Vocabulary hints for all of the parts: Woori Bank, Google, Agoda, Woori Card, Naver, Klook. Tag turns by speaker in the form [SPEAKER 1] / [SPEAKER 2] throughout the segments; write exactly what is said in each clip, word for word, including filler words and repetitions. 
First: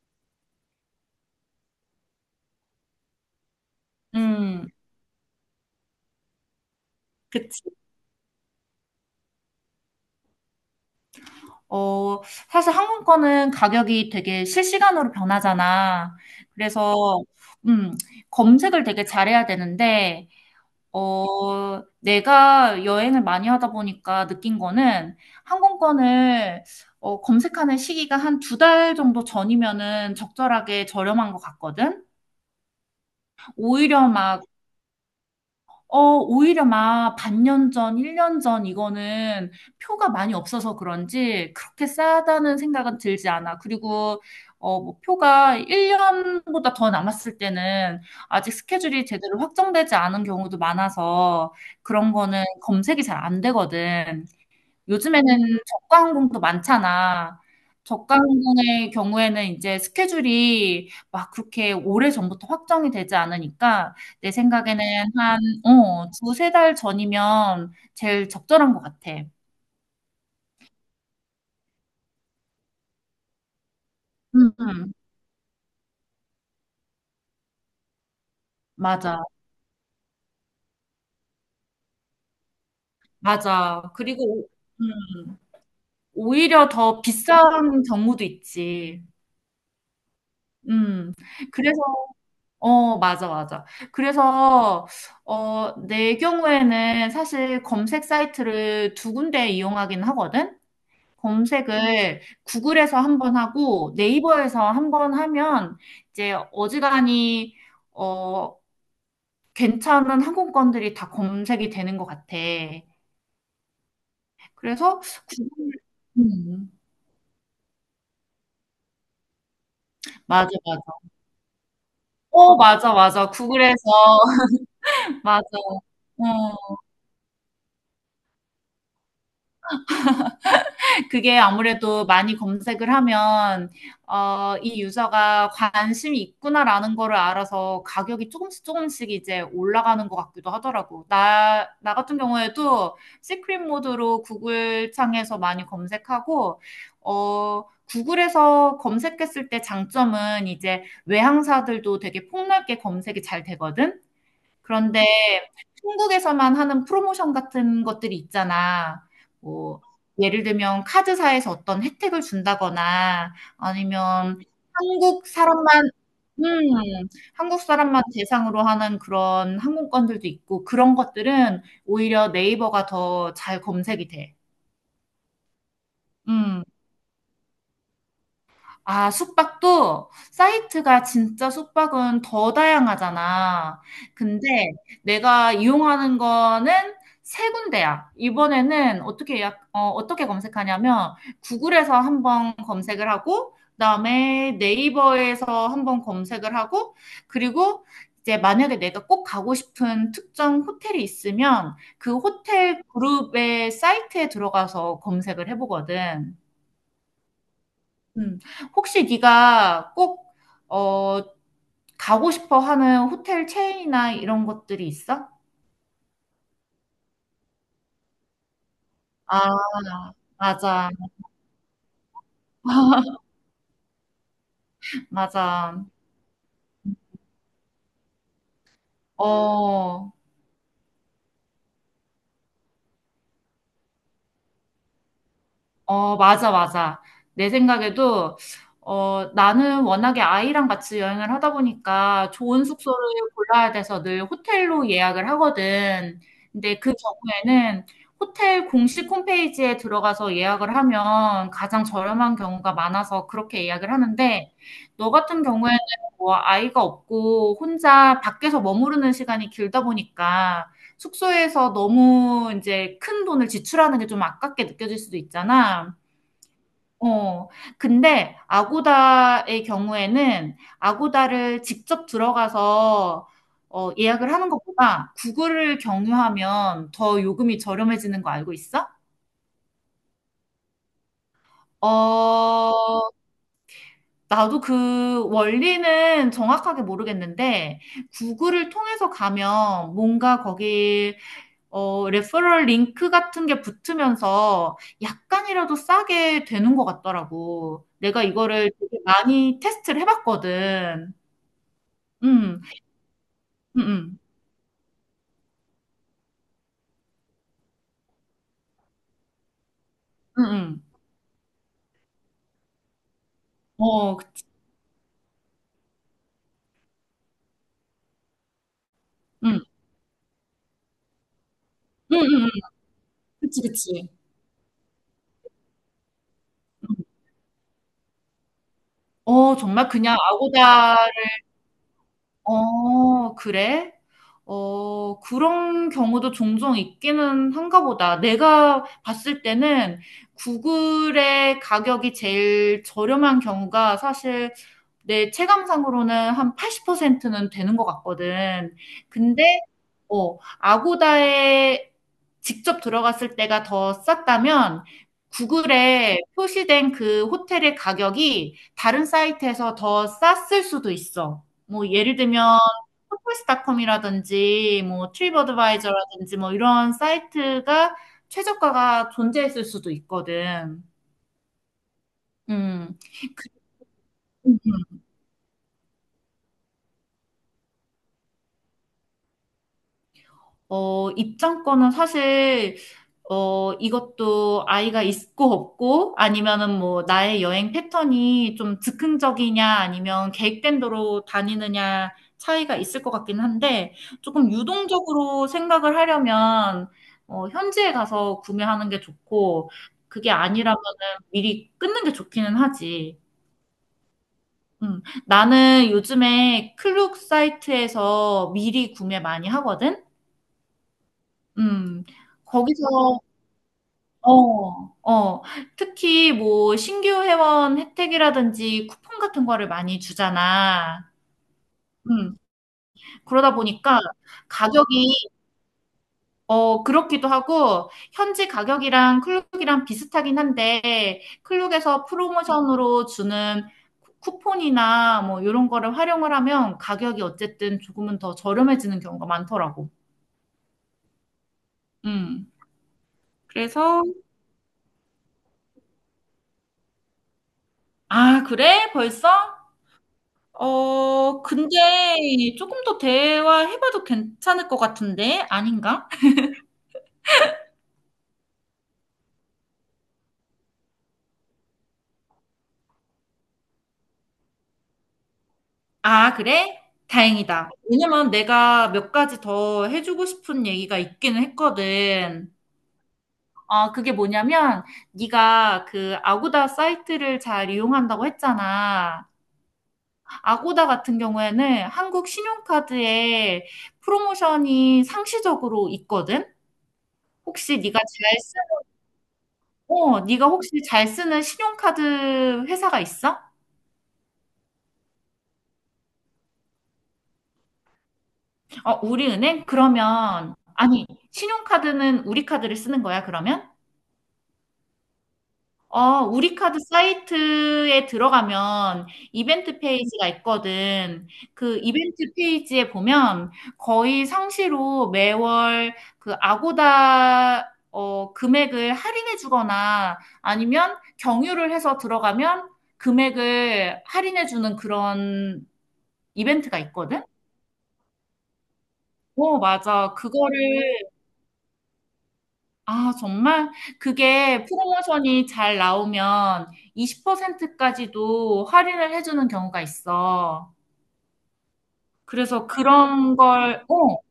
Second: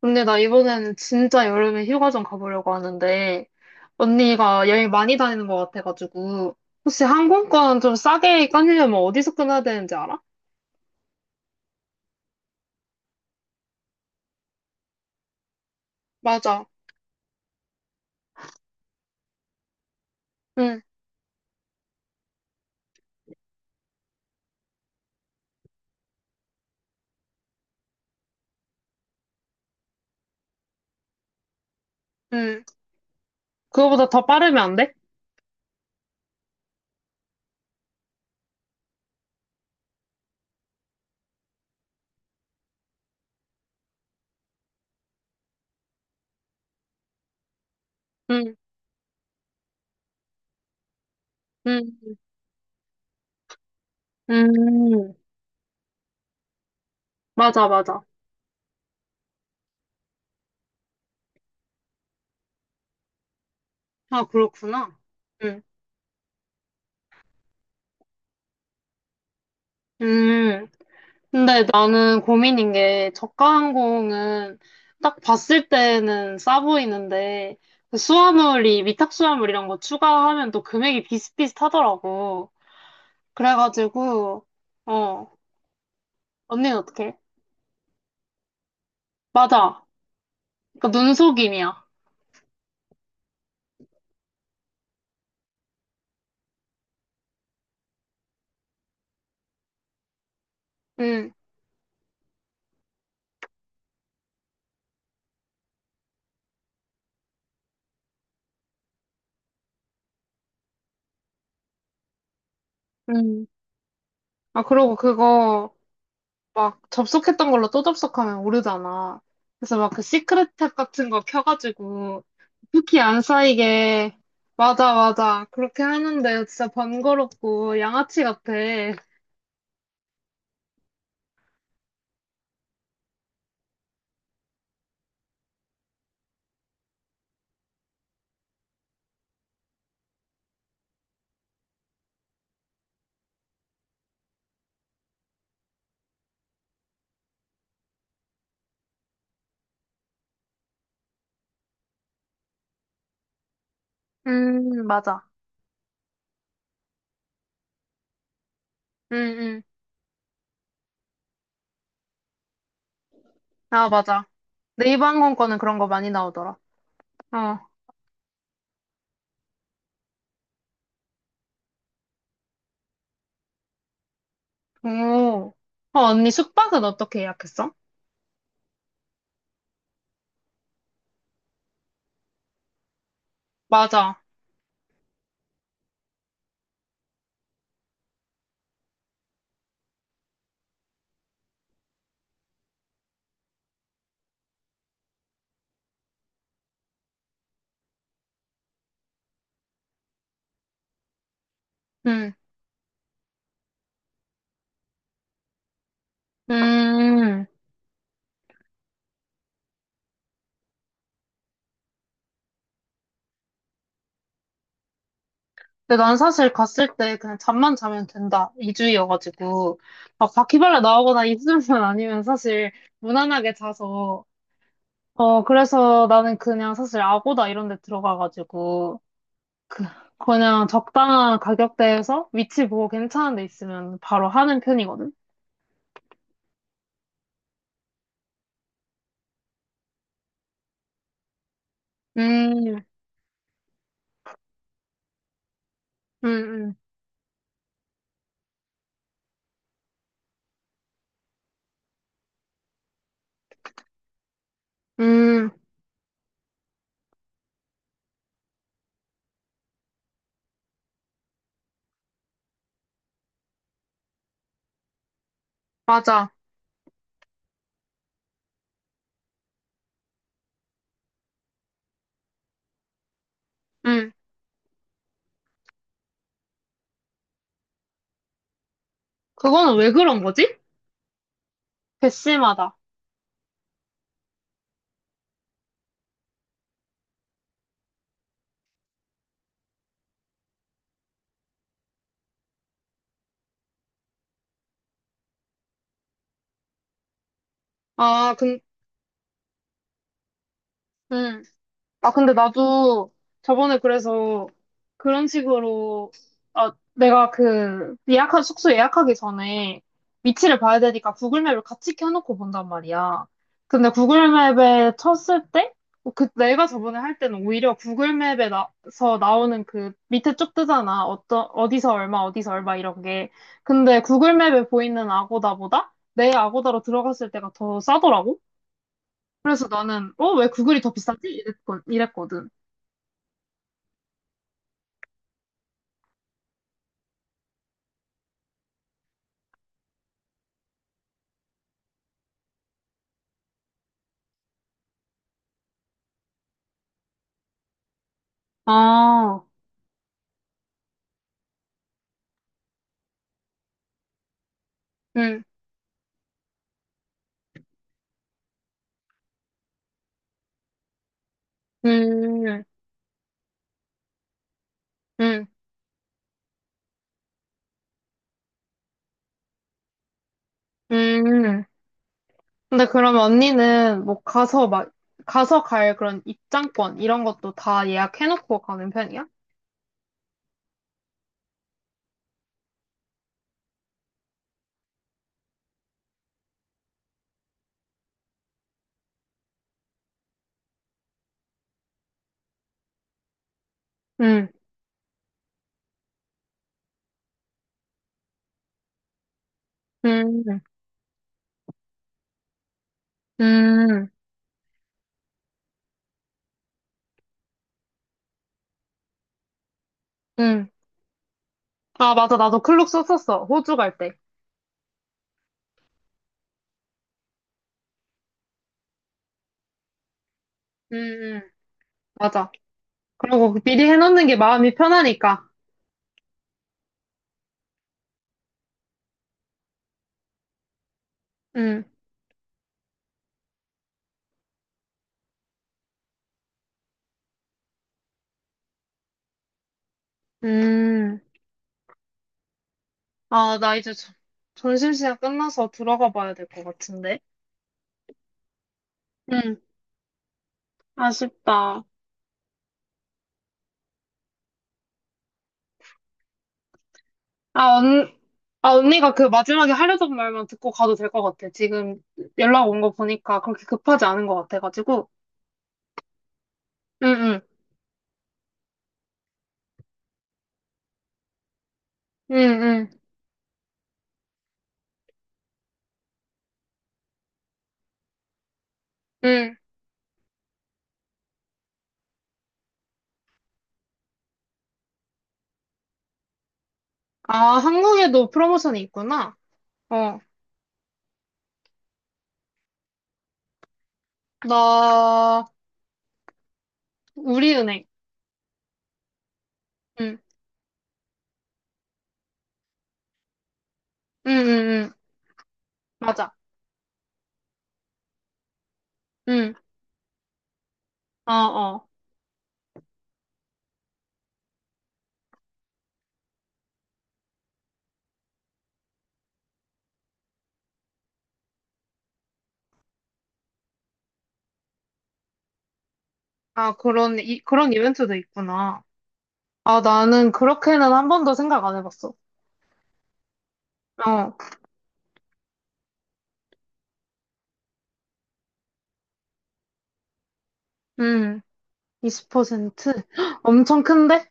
[SPEAKER 1] 근데 나 이번에는 진짜 여름에 휴가 좀 가보려고 하는데, 언니가
[SPEAKER 2] 음,
[SPEAKER 1] 여행 많이 다니는 것 같아가지고, 혹시
[SPEAKER 2] 그치.
[SPEAKER 1] 항공권 좀 싸게 끊으려면 어디서 끊어야 되는지 알아?
[SPEAKER 2] 어, 사실 항공권은 가격이 되게 실시간으로 변하잖아.
[SPEAKER 1] 맞아.
[SPEAKER 2] 그래서, 음, 검색을 되게 잘해야 되는데,
[SPEAKER 1] 응,
[SPEAKER 2] 어, 내가 여행을 많이 하다 보니까 느낀 거는 항공권을 어, 검색하는 시기가 한 두 달 정도 전이면은 적절하게 저렴한 것 같거든?
[SPEAKER 1] 응. 그거보다
[SPEAKER 2] 오히려
[SPEAKER 1] 더
[SPEAKER 2] 막
[SPEAKER 1] 빠르면 안 돼?
[SPEAKER 2] 어, 오히려 막 반년 전, 일 년 전 이거는 표가 많이 없어서 그런지 그렇게 싸다는 생각은 들지 않아. 그리고 어, 뭐 표가 일 년보다 더 남았을 때는 아직
[SPEAKER 1] 응,
[SPEAKER 2] 스케줄이 제대로 확정되지 않은 경우도 많아서
[SPEAKER 1] 응,
[SPEAKER 2] 그런 거는 검색이 잘 안 되거든.
[SPEAKER 1] 음.
[SPEAKER 2] 요즘에는 저가 항공도 많잖아.
[SPEAKER 1] 맞아, 맞아.
[SPEAKER 2] 저가 항공의 경우에는 이제 스케줄이 막 그렇게 오래전부터 확정이 되지 않으니까
[SPEAKER 1] 아,
[SPEAKER 2] 내 생각에는
[SPEAKER 1] 그렇구나.
[SPEAKER 2] 한,
[SPEAKER 1] 응,
[SPEAKER 2] 어, 두세 달 전이면 제일 적절한 것 같아.
[SPEAKER 1] 음. 근데 나는 고민인 게 저가
[SPEAKER 2] 음,
[SPEAKER 1] 항공은
[SPEAKER 2] 음,
[SPEAKER 1] 딱 봤을 때는 싸 보이는데 그 수화물이 위탁
[SPEAKER 2] 맞아,
[SPEAKER 1] 수화물 이런 거 추가하면 또 금액이 비슷비슷하더라고.
[SPEAKER 2] 맞아.
[SPEAKER 1] 그래가지고
[SPEAKER 2] 그리고, 오-
[SPEAKER 1] 어
[SPEAKER 2] 음, 오히려
[SPEAKER 1] 언니는
[SPEAKER 2] 더
[SPEAKER 1] 어떻게?
[SPEAKER 2] 비싼 경우도 있지.
[SPEAKER 1] 맞아. 그러니까
[SPEAKER 2] 음, 그래서
[SPEAKER 1] 눈속임이야.
[SPEAKER 2] 어, 맞아, 맞아. 그래서, 어, 내 경우에는 사실 검색 사이트를 두 군데 이용하긴 하거든?
[SPEAKER 1] 응.
[SPEAKER 2] 검색을 구글에서 한번 하고 네이버에서 한번 하면 이제 어지간히, 어, 괜찮은 항공권들이 다 검색이 되는 것 같아.
[SPEAKER 1] 응. 아 그러고
[SPEAKER 2] 그래서,
[SPEAKER 1] 그거
[SPEAKER 2] 음,
[SPEAKER 1] 막 접속했던 걸로 또 접속하면 오르잖아. 그래서 막 그
[SPEAKER 2] 맞아,
[SPEAKER 1] 시크릿 탭
[SPEAKER 2] 맞아.
[SPEAKER 1] 같은 거 켜가지고
[SPEAKER 2] 어, 맞아,
[SPEAKER 1] 쿠키 안
[SPEAKER 2] 맞아. 구글에서,
[SPEAKER 1] 쌓이게 맞아
[SPEAKER 2] 맞아.
[SPEAKER 1] 맞아 그렇게 하는데 진짜
[SPEAKER 2] 어.
[SPEAKER 1] 번거롭고 양아치 같아.
[SPEAKER 2] 그게 아무래도 많이 검색을 하면 어, 이 유저가 관심이 있구나라는 거를 알아서 가격이 조금씩 조금씩 이제 올라가는 것 같기도 하더라고. 나, 나 같은 경우에도 시크릿 모드로 구글 창에서 많이 검색하고, 어, 구글에서 검색했을 때 장점은 이제 외항사들도 되게 폭넓게 검색이 잘 되거든?
[SPEAKER 1] 음
[SPEAKER 2] 그런데
[SPEAKER 1] 맞아.
[SPEAKER 2] 한국에서만 하는 프로모션 같은 것들이 있잖아.
[SPEAKER 1] 응응
[SPEAKER 2] 뭐 예를 들면 카드사에서 어떤 혜택을 준다거나
[SPEAKER 1] 아 맞아.
[SPEAKER 2] 아니면
[SPEAKER 1] 네이버
[SPEAKER 2] 한국
[SPEAKER 1] 항공권은 그런 거
[SPEAKER 2] 사람만
[SPEAKER 1] 많이 나오더라.
[SPEAKER 2] 음
[SPEAKER 1] 어.
[SPEAKER 2] 한국 사람만 대상으로 하는 그런 항공권들도 있고 그런 것들은 오히려 네이버가 더 잘 검색이 돼.
[SPEAKER 1] 오. 어 언니
[SPEAKER 2] 음.
[SPEAKER 1] 숙박은 어떻게 예약했어?
[SPEAKER 2] 아, 숙박도 사이트가 진짜 숙박은 더 다양하잖아.
[SPEAKER 1] 맞아.
[SPEAKER 2] 근데 내가 이용하는 거는 세 군데야. 이번에는 어떻게 예약, 어, 어떻게 검색하냐면 구글에서 한번 검색을 하고, 그다음에 네이버에서 한번 검색을 하고, 그리고 이제 만약에 내가 꼭 가고 싶은 특정 호텔이 있으면 그
[SPEAKER 1] 응.
[SPEAKER 2] 호텔 그룹의 사이트에 들어가서 검색을 해보거든.
[SPEAKER 1] 음.
[SPEAKER 2] 음. 혹시 네가 꼭, 어, 가고 싶어 하는 호텔 체인이나 이런 것들이 있어?
[SPEAKER 1] 근데 난 사실 갔을 때 그냥 잠만 자면 된다. 이주이여가지
[SPEAKER 2] 아,
[SPEAKER 1] 고 막 바퀴벌레
[SPEAKER 2] 맞아.
[SPEAKER 1] 나오거나 입술만 아니면 사실 무난하게 자서. 어,
[SPEAKER 2] 맞아.
[SPEAKER 1] 그래서 나는 그냥 사실 아고다 이런 데 들어가가지고. 그,
[SPEAKER 2] 어,
[SPEAKER 1] 그냥 적당한 가격대에서 위치 보고 괜찮은 데 있으면 바로 하는 편이거든.
[SPEAKER 2] 어, 맞아, 맞아. 내 생각에도, 어, 나는 워낙에 아이랑 같이 여행을 하다 보니까 좋은
[SPEAKER 1] 음,
[SPEAKER 2] 숙소를 골라야 돼서 늘 호텔로 예약을 하거든.
[SPEAKER 1] 음,
[SPEAKER 2] 근데 그 경우에는 호텔 공식 홈페이지에 들어가서 예약을 하면 가장 저렴한 경우가 많아서 그렇게 예약을 하는데, 너 같은
[SPEAKER 1] 음, 음,
[SPEAKER 2] 경우에는 뭐 아이가 없고 혼자 밖에서 머무르는 시간이 길다 보니까 숙소에서 너무 이제 큰 돈을 지출하는 게 좀 아깝게 느껴질 수도 있잖아.
[SPEAKER 1] 맞아.
[SPEAKER 2] 어. 근데 아고다의 경우에는 아고다를 직접 들어가서 어
[SPEAKER 1] 음.
[SPEAKER 2] 예약을 하는 것보다 구글을 경유하면 더 요금이 저렴해지는 거 알고 있어?
[SPEAKER 1] 그거는 왜 그런 거지? 개씨마다.
[SPEAKER 2] 어. 나도 그 원리는 정확하게 모르겠는데 구글을 통해서 가면 뭔가 거기 어, 레퍼럴 링크 같은 게 붙으면서 약간이라도 싸게 되는 것 같더라고. 내가
[SPEAKER 1] 아, 근,
[SPEAKER 2] 이거를 되게 많이 테스트를 해봤거든.
[SPEAKER 1] 아, 근데
[SPEAKER 2] 응,
[SPEAKER 1] 나도 저번에
[SPEAKER 2] 응, 응,
[SPEAKER 1] 그래서 그런 식으로, 아, 내가 그 예약한, 숙소 예약하기 전에
[SPEAKER 2] 응,
[SPEAKER 1] 위치를 봐야
[SPEAKER 2] 응.
[SPEAKER 1] 되니까 구글맵을 같이 켜놓고 본단 말이야. 근데
[SPEAKER 2] 어, 그치.
[SPEAKER 1] 구글맵에 쳤을 때, 어, 그 내가 저번에 할 때는 오히려 구글맵에서
[SPEAKER 2] 응,
[SPEAKER 1] 나오는 그 밑에 쭉 뜨잖아. 어떤, 어디서
[SPEAKER 2] 응,
[SPEAKER 1] 얼마,
[SPEAKER 2] 응, 응.
[SPEAKER 1] 어디서 얼마 이런 게.
[SPEAKER 2] 그치,
[SPEAKER 1] 근데
[SPEAKER 2] 그치.
[SPEAKER 1] 구글맵에 보이는 아고다보다 내 아고다로
[SPEAKER 2] 응.
[SPEAKER 1] 들어갔을 때가 더 싸더라고.
[SPEAKER 2] 어,
[SPEAKER 1] 그래서
[SPEAKER 2] 정말
[SPEAKER 1] 나는,
[SPEAKER 2] 그냥
[SPEAKER 1] 어, 왜 구글이 더
[SPEAKER 2] 아고다를,
[SPEAKER 1] 비싸지? 이랬 이랬거든.
[SPEAKER 2] 어, 그래? 어, 그런 경우도 종종 있기는 한가 보다. 내가 봤을 때는 구글의 가격이 제일 저렴한 경우가 사실 내 체감상으로는 한 팔십 퍼센트는 되는 것 같거든.
[SPEAKER 1] 아,
[SPEAKER 2] 근데 어, 아고다에 직접 들어갔을 때가 더 쌌다면
[SPEAKER 1] 음,
[SPEAKER 2] 구글에 표시된 그 호텔의 가격이 다른 사이트에서 더 쌌을 수도 있어. 뭐 예를 들면
[SPEAKER 1] 음,
[SPEAKER 2] 호텔스닷컴이라든지 뭐
[SPEAKER 1] 음,
[SPEAKER 2] 트립어드바이저라든지 뭐 이런 사이트가 최저가가 존재했을 수도 있거든.
[SPEAKER 1] 음. 근데
[SPEAKER 2] 음.
[SPEAKER 1] 그럼
[SPEAKER 2] 그-
[SPEAKER 1] 언니는 뭐 가서 막, 가서 갈 그런 입장권 이런 것도 다 예약해놓고 가는 편이야?
[SPEAKER 2] 어, 입장권은 사실 어, 이것도 아이가 있고 없고 아니면은 뭐 나의 여행 패턴이 좀 즉흥적이냐 아니면 계획된 대로 다니느냐 차이가 있을 것 같긴 한데
[SPEAKER 1] 음,
[SPEAKER 2] 조금 유동적으로 생각을 하려면 어, 현지에 가서 구매하는 게 좋고 그게
[SPEAKER 1] 음,
[SPEAKER 2] 아니라면은 미리 끊는 게 좋기는 하지.
[SPEAKER 1] 음,
[SPEAKER 2] 음, 나는 요즘에 클룩 사이트에서 미리 구매 많이 하거든.
[SPEAKER 1] 음.
[SPEAKER 2] 음,
[SPEAKER 1] 아, 맞아. 나도 클룩
[SPEAKER 2] 거기서
[SPEAKER 1] 썼었어. 호주 갈 때.
[SPEAKER 2] 어, 어. 특히 뭐 신규 회원 혜택이라든지 쿠폰 같은 거를 많이
[SPEAKER 1] 음,
[SPEAKER 2] 주잖아.
[SPEAKER 1] 음,
[SPEAKER 2] 음.
[SPEAKER 1] 맞아. 그리고
[SPEAKER 2] 그러다
[SPEAKER 1] 미리
[SPEAKER 2] 보니까
[SPEAKER 1] 해놓는 게 마음이
[SPEAKER 2] 가격이
[SPEAKER 1] 편하니까.
[SPEAKER 2] 어 그렇기도 하고 현지 가격이랑 클룩이랑 비슷하긴 한데
[SPEAKER 1] 음,
[SPEAKER 2] 클룩에서 프로모션으로 주는 쿠- 쿠폰이나 뭐 이런 거를 활용을 하면 가격이 어쨌든 조금은 더 저렴해지는 경우가 많더라고.
[SPEAKER 1] 음.
[SPEAKER 2] 음.
[SPEAKER 1] 아, 나 이제
[SPEAKER 2] 그래서
[SPEAKER 1] 저- 점심시간 끝나서 들어가 봐야 될 것 같은데.
[SPEAKER 2] 아, 그래? 벌써?
[SPEAKER 1] 응,
[SPEAKER 2] 어, 근데
[SPEAKER 1] 아쉽다.
[SPEAKER 2] 조금 더 대화해봐도 괜찮을 것 같은데? 아닌가?
[SPEAKER 1] 아, 언, 아, 언니가 그 마지막에 하려던 말만 듣고 가도 될 것 같아. 지금 연락 온 거 보니까 그렇게 급하지 않은 것 같아가지고.
[SPEAKER 2] 아, 그래?
[SPEAKER 1] 응, 응,
[SPEAKER 2] 다행이다. 왜냐면 내가 몇 가지 더 해주고 싶은 얘기가 있기는
[SPEAKER 1] 응,
[SPEAKER 2] 했거든.
[SPEAKER 1] 응,
[SPEAKER 2] 어 그게 뭐냐면, 네가 그 아고다 사이트를 잘 이용한다고 했잖아.
[SPEAKER 1] 응.
[SPEAKER 2] 아고다 같은 경우에는 한국 신용카드에 프로모션이 상시적으로 있거든?
[SPEAKER 1] 아,
[SPEAKER 2] 혹시 네가
[SPEAKER 1] 한국에도
[SPEAKER 2] 잘 쓰,
[SPEAKER 1] 프로모션이 있구나. 어,
[SPEAKER 2] 어, 네가 혹시 잘 쓰는 신용카드 회사가 있어?
[SPEAKER 1] 나, 우리은행.
[SPEAKER 2] 어, 우리은행?
[SPEAKER 1] 응,
[SPEAKER 2] 그러면, 아니, 신용카드는 우리 카드를 쓰는 거야, 그러면?
[SPEAKER 1] 응, 응, 응.
[SPEAKER 2] 어,
[SPEAKER 1] 맞아.
[SPEAKER 2] 우리 카드 사이트에 들어가면
[SPEAKER 1] 응,
[SPEAKER 2] 이벤트 페이지가 있거든.
[SPEAKER 1] 어,
[SPEAKER 2] 그
[SPEAKER 1] 어.
[SPEAKER 2] 이벤트 페이지에 보면 거의 상시로 매월 그 아고다, 어, 금액을 할인해 주거나 아니면 경유를 해서 들어가면 금액을 할인해 주는 그런
[SPEAKER 1] 아,
[SPEAKER 2] 이벤트가
[SPEAKER 1] 그런,
[SPEAKER 2] 있거든?
[SPEAKER 1] 이, 그런 이벤트도 있구나.
[SPEAKER 2] 어,
[SPEAKER 1] 아,
[SPEAKER 2] 맞아.
[SPEAKER 1] 나는
[SPEAKER 2] 그거를
[SPEAKER 1] 그렇게는 한 번도 생각 안 해봤어.
[SPEAKER 2] 아, 정말?
[SPEAKER 1] 어,
[SPEAKER 2] 그게 프로모션이 잘 나오면 이십 퍼센트까지도 할인을 해주는 경우가 있어.
[SPEAKER 1] 음,
[SPEAKER 2] 그래서
[SPEAKER 1] 이십 퍼센트?
[SPEAKER 2] 그런
[SPEAKER 1] 엄청
[SPEAKER 2] 걸, 어,
[SPEAKER 1] 큰데?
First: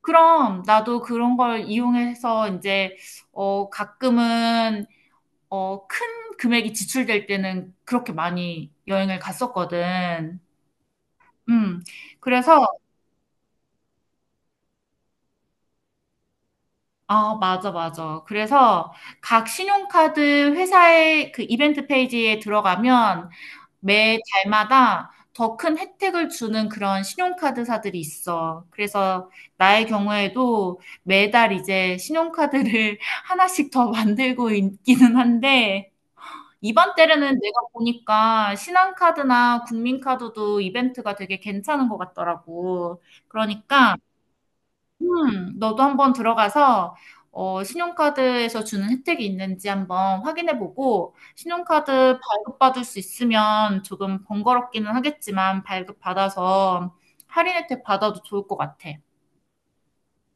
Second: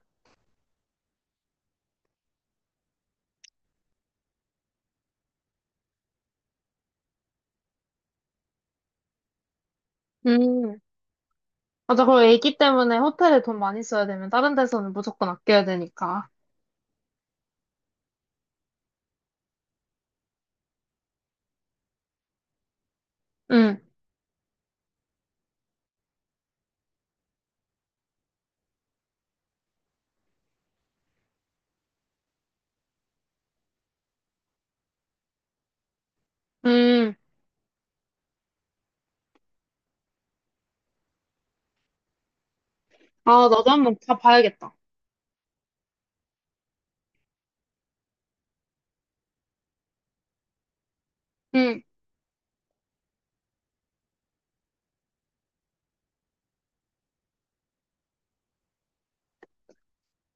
[SPEAKER 2] 그럼 나도 그런 걸 이용해서 이제, 어, 가끔은, 어, 큰 금액이 지출될 때는 그렇게 많이 여행을 갔었거든.
[SPEAKER 1] 음.
[SPEAKER 2] 음,
[SPEAKER 1] 맞아, 그리고 애기
[SPEAKER 2] 그래서,
[SPEAKER 1] 때문에 호텔에 돈 많이 써야 되면 다른 데서는 무조건 아껴야 되니까.
[SPEAKER 2] 아, 맞아, 맞아. 그래서 각 신용카드 회사의 그 이벤트 페이지에 들어가면
[SPEAKER 1] 응,
[SPEAKER 2] 매 달마다 더 큰 혜택을 주는 그런 신용카드사들이 있어. 그래서 나의 경우에도 매달 이제 신용카드를 하나씩 더 만들고 있기는 한데, 이번
[SPEAKER 1] 응.
[SPEAKER 2] 때는 내가 보니까 신한카드나 국민카드도 이벤트가 되게 괜찮은 것 같더라고.
[SPEAKER 1] 아, 나도 한번
[SPEAKER 2] 그러니까
[SPEAKER 1] 가봐야겠다.
[SPEAKER 2] 음, 너도 한번 들어가서 어, 신용카드에서 주는 혜택이 있는지 한번 확인해보고
[SPEAKER 1] 응,
[SPEAKER 2] 신용카드 발급받을 수 있으면 조금 번거롭기는 하겠지만 발급받아서 할인 혜택 받아도 좋을 것 같아.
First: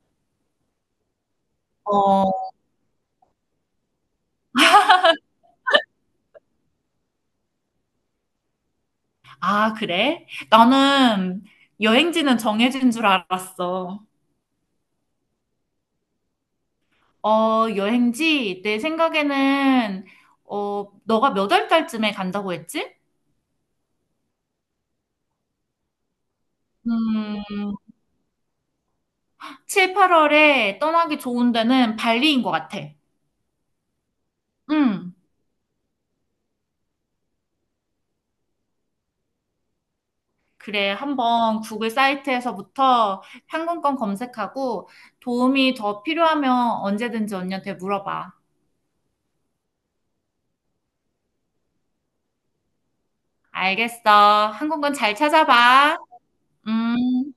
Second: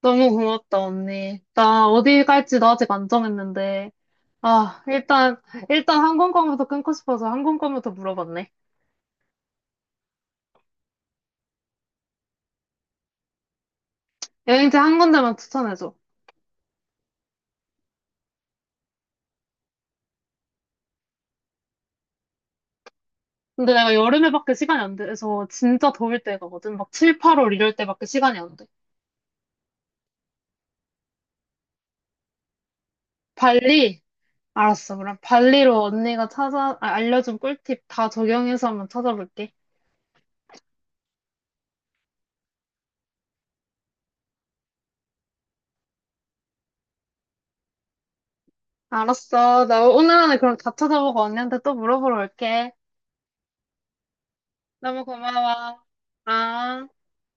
[SPEAKER 1] 너무 고맙다, 언니. 나 어디
[SPEAKER 2] 어,
[SPEAKER 1] 갈지 나 아직 안 정했는데. 아, 일단, 일단 항공권부터 끊고 싶어서 항공권부터 물어봤네.
[SPEAKER 2] 아, 그래? 나는 여행지는 정해진 줄 알았어.
[SPEAKER 1] 여행지 한 군데만 추천해줘.
[SPEAKER 2] 어, 여행지 내 생각에는 어, 너가 몇 월 달쯤에 간다고 했지?
[SPEAKER 1] 근데 내가 여름에밖에 시간이 안 돼서 진짜 더울 때 가거든. 막 칠,
[SPEAKER 2] 음,
[SPEAKER 1] 팔월 이럴 때밖에 시간이 안 돼.
[SPEAKER 2] 칠, 팔월에 떠나기 좋은 데는 발리인 것 같아.
[SPEAKER 1] 발리? 알았어.
[SPEAKER 2] 음
[SPEAKER 1] 그럼 발리로 언니가 찾아, 아, 알려준 꿀팁 다 적용해서 한번 찾아볼게.
[SPEAKER 2] 그래, 한번 구글 사이트에서부터 항공권 검색하고 도움이 더 필요하면 언제든지 언니한테 물어봐.
[SPEAKER 1] 알았어. 나 오늘 안에 그럼 다 찾아보고 언니한테 또 물어보러 올게.
[SPEAKER 2] 알겠어. 항공권
[SPEAKER 1] 너무
[SPEAKER 2] 잘
[SPEAKER 1] 고마워.
[SPEAKER 2] 찾아봐.
[SPEAKER 1] 아.
[SPEAKER 2] 음.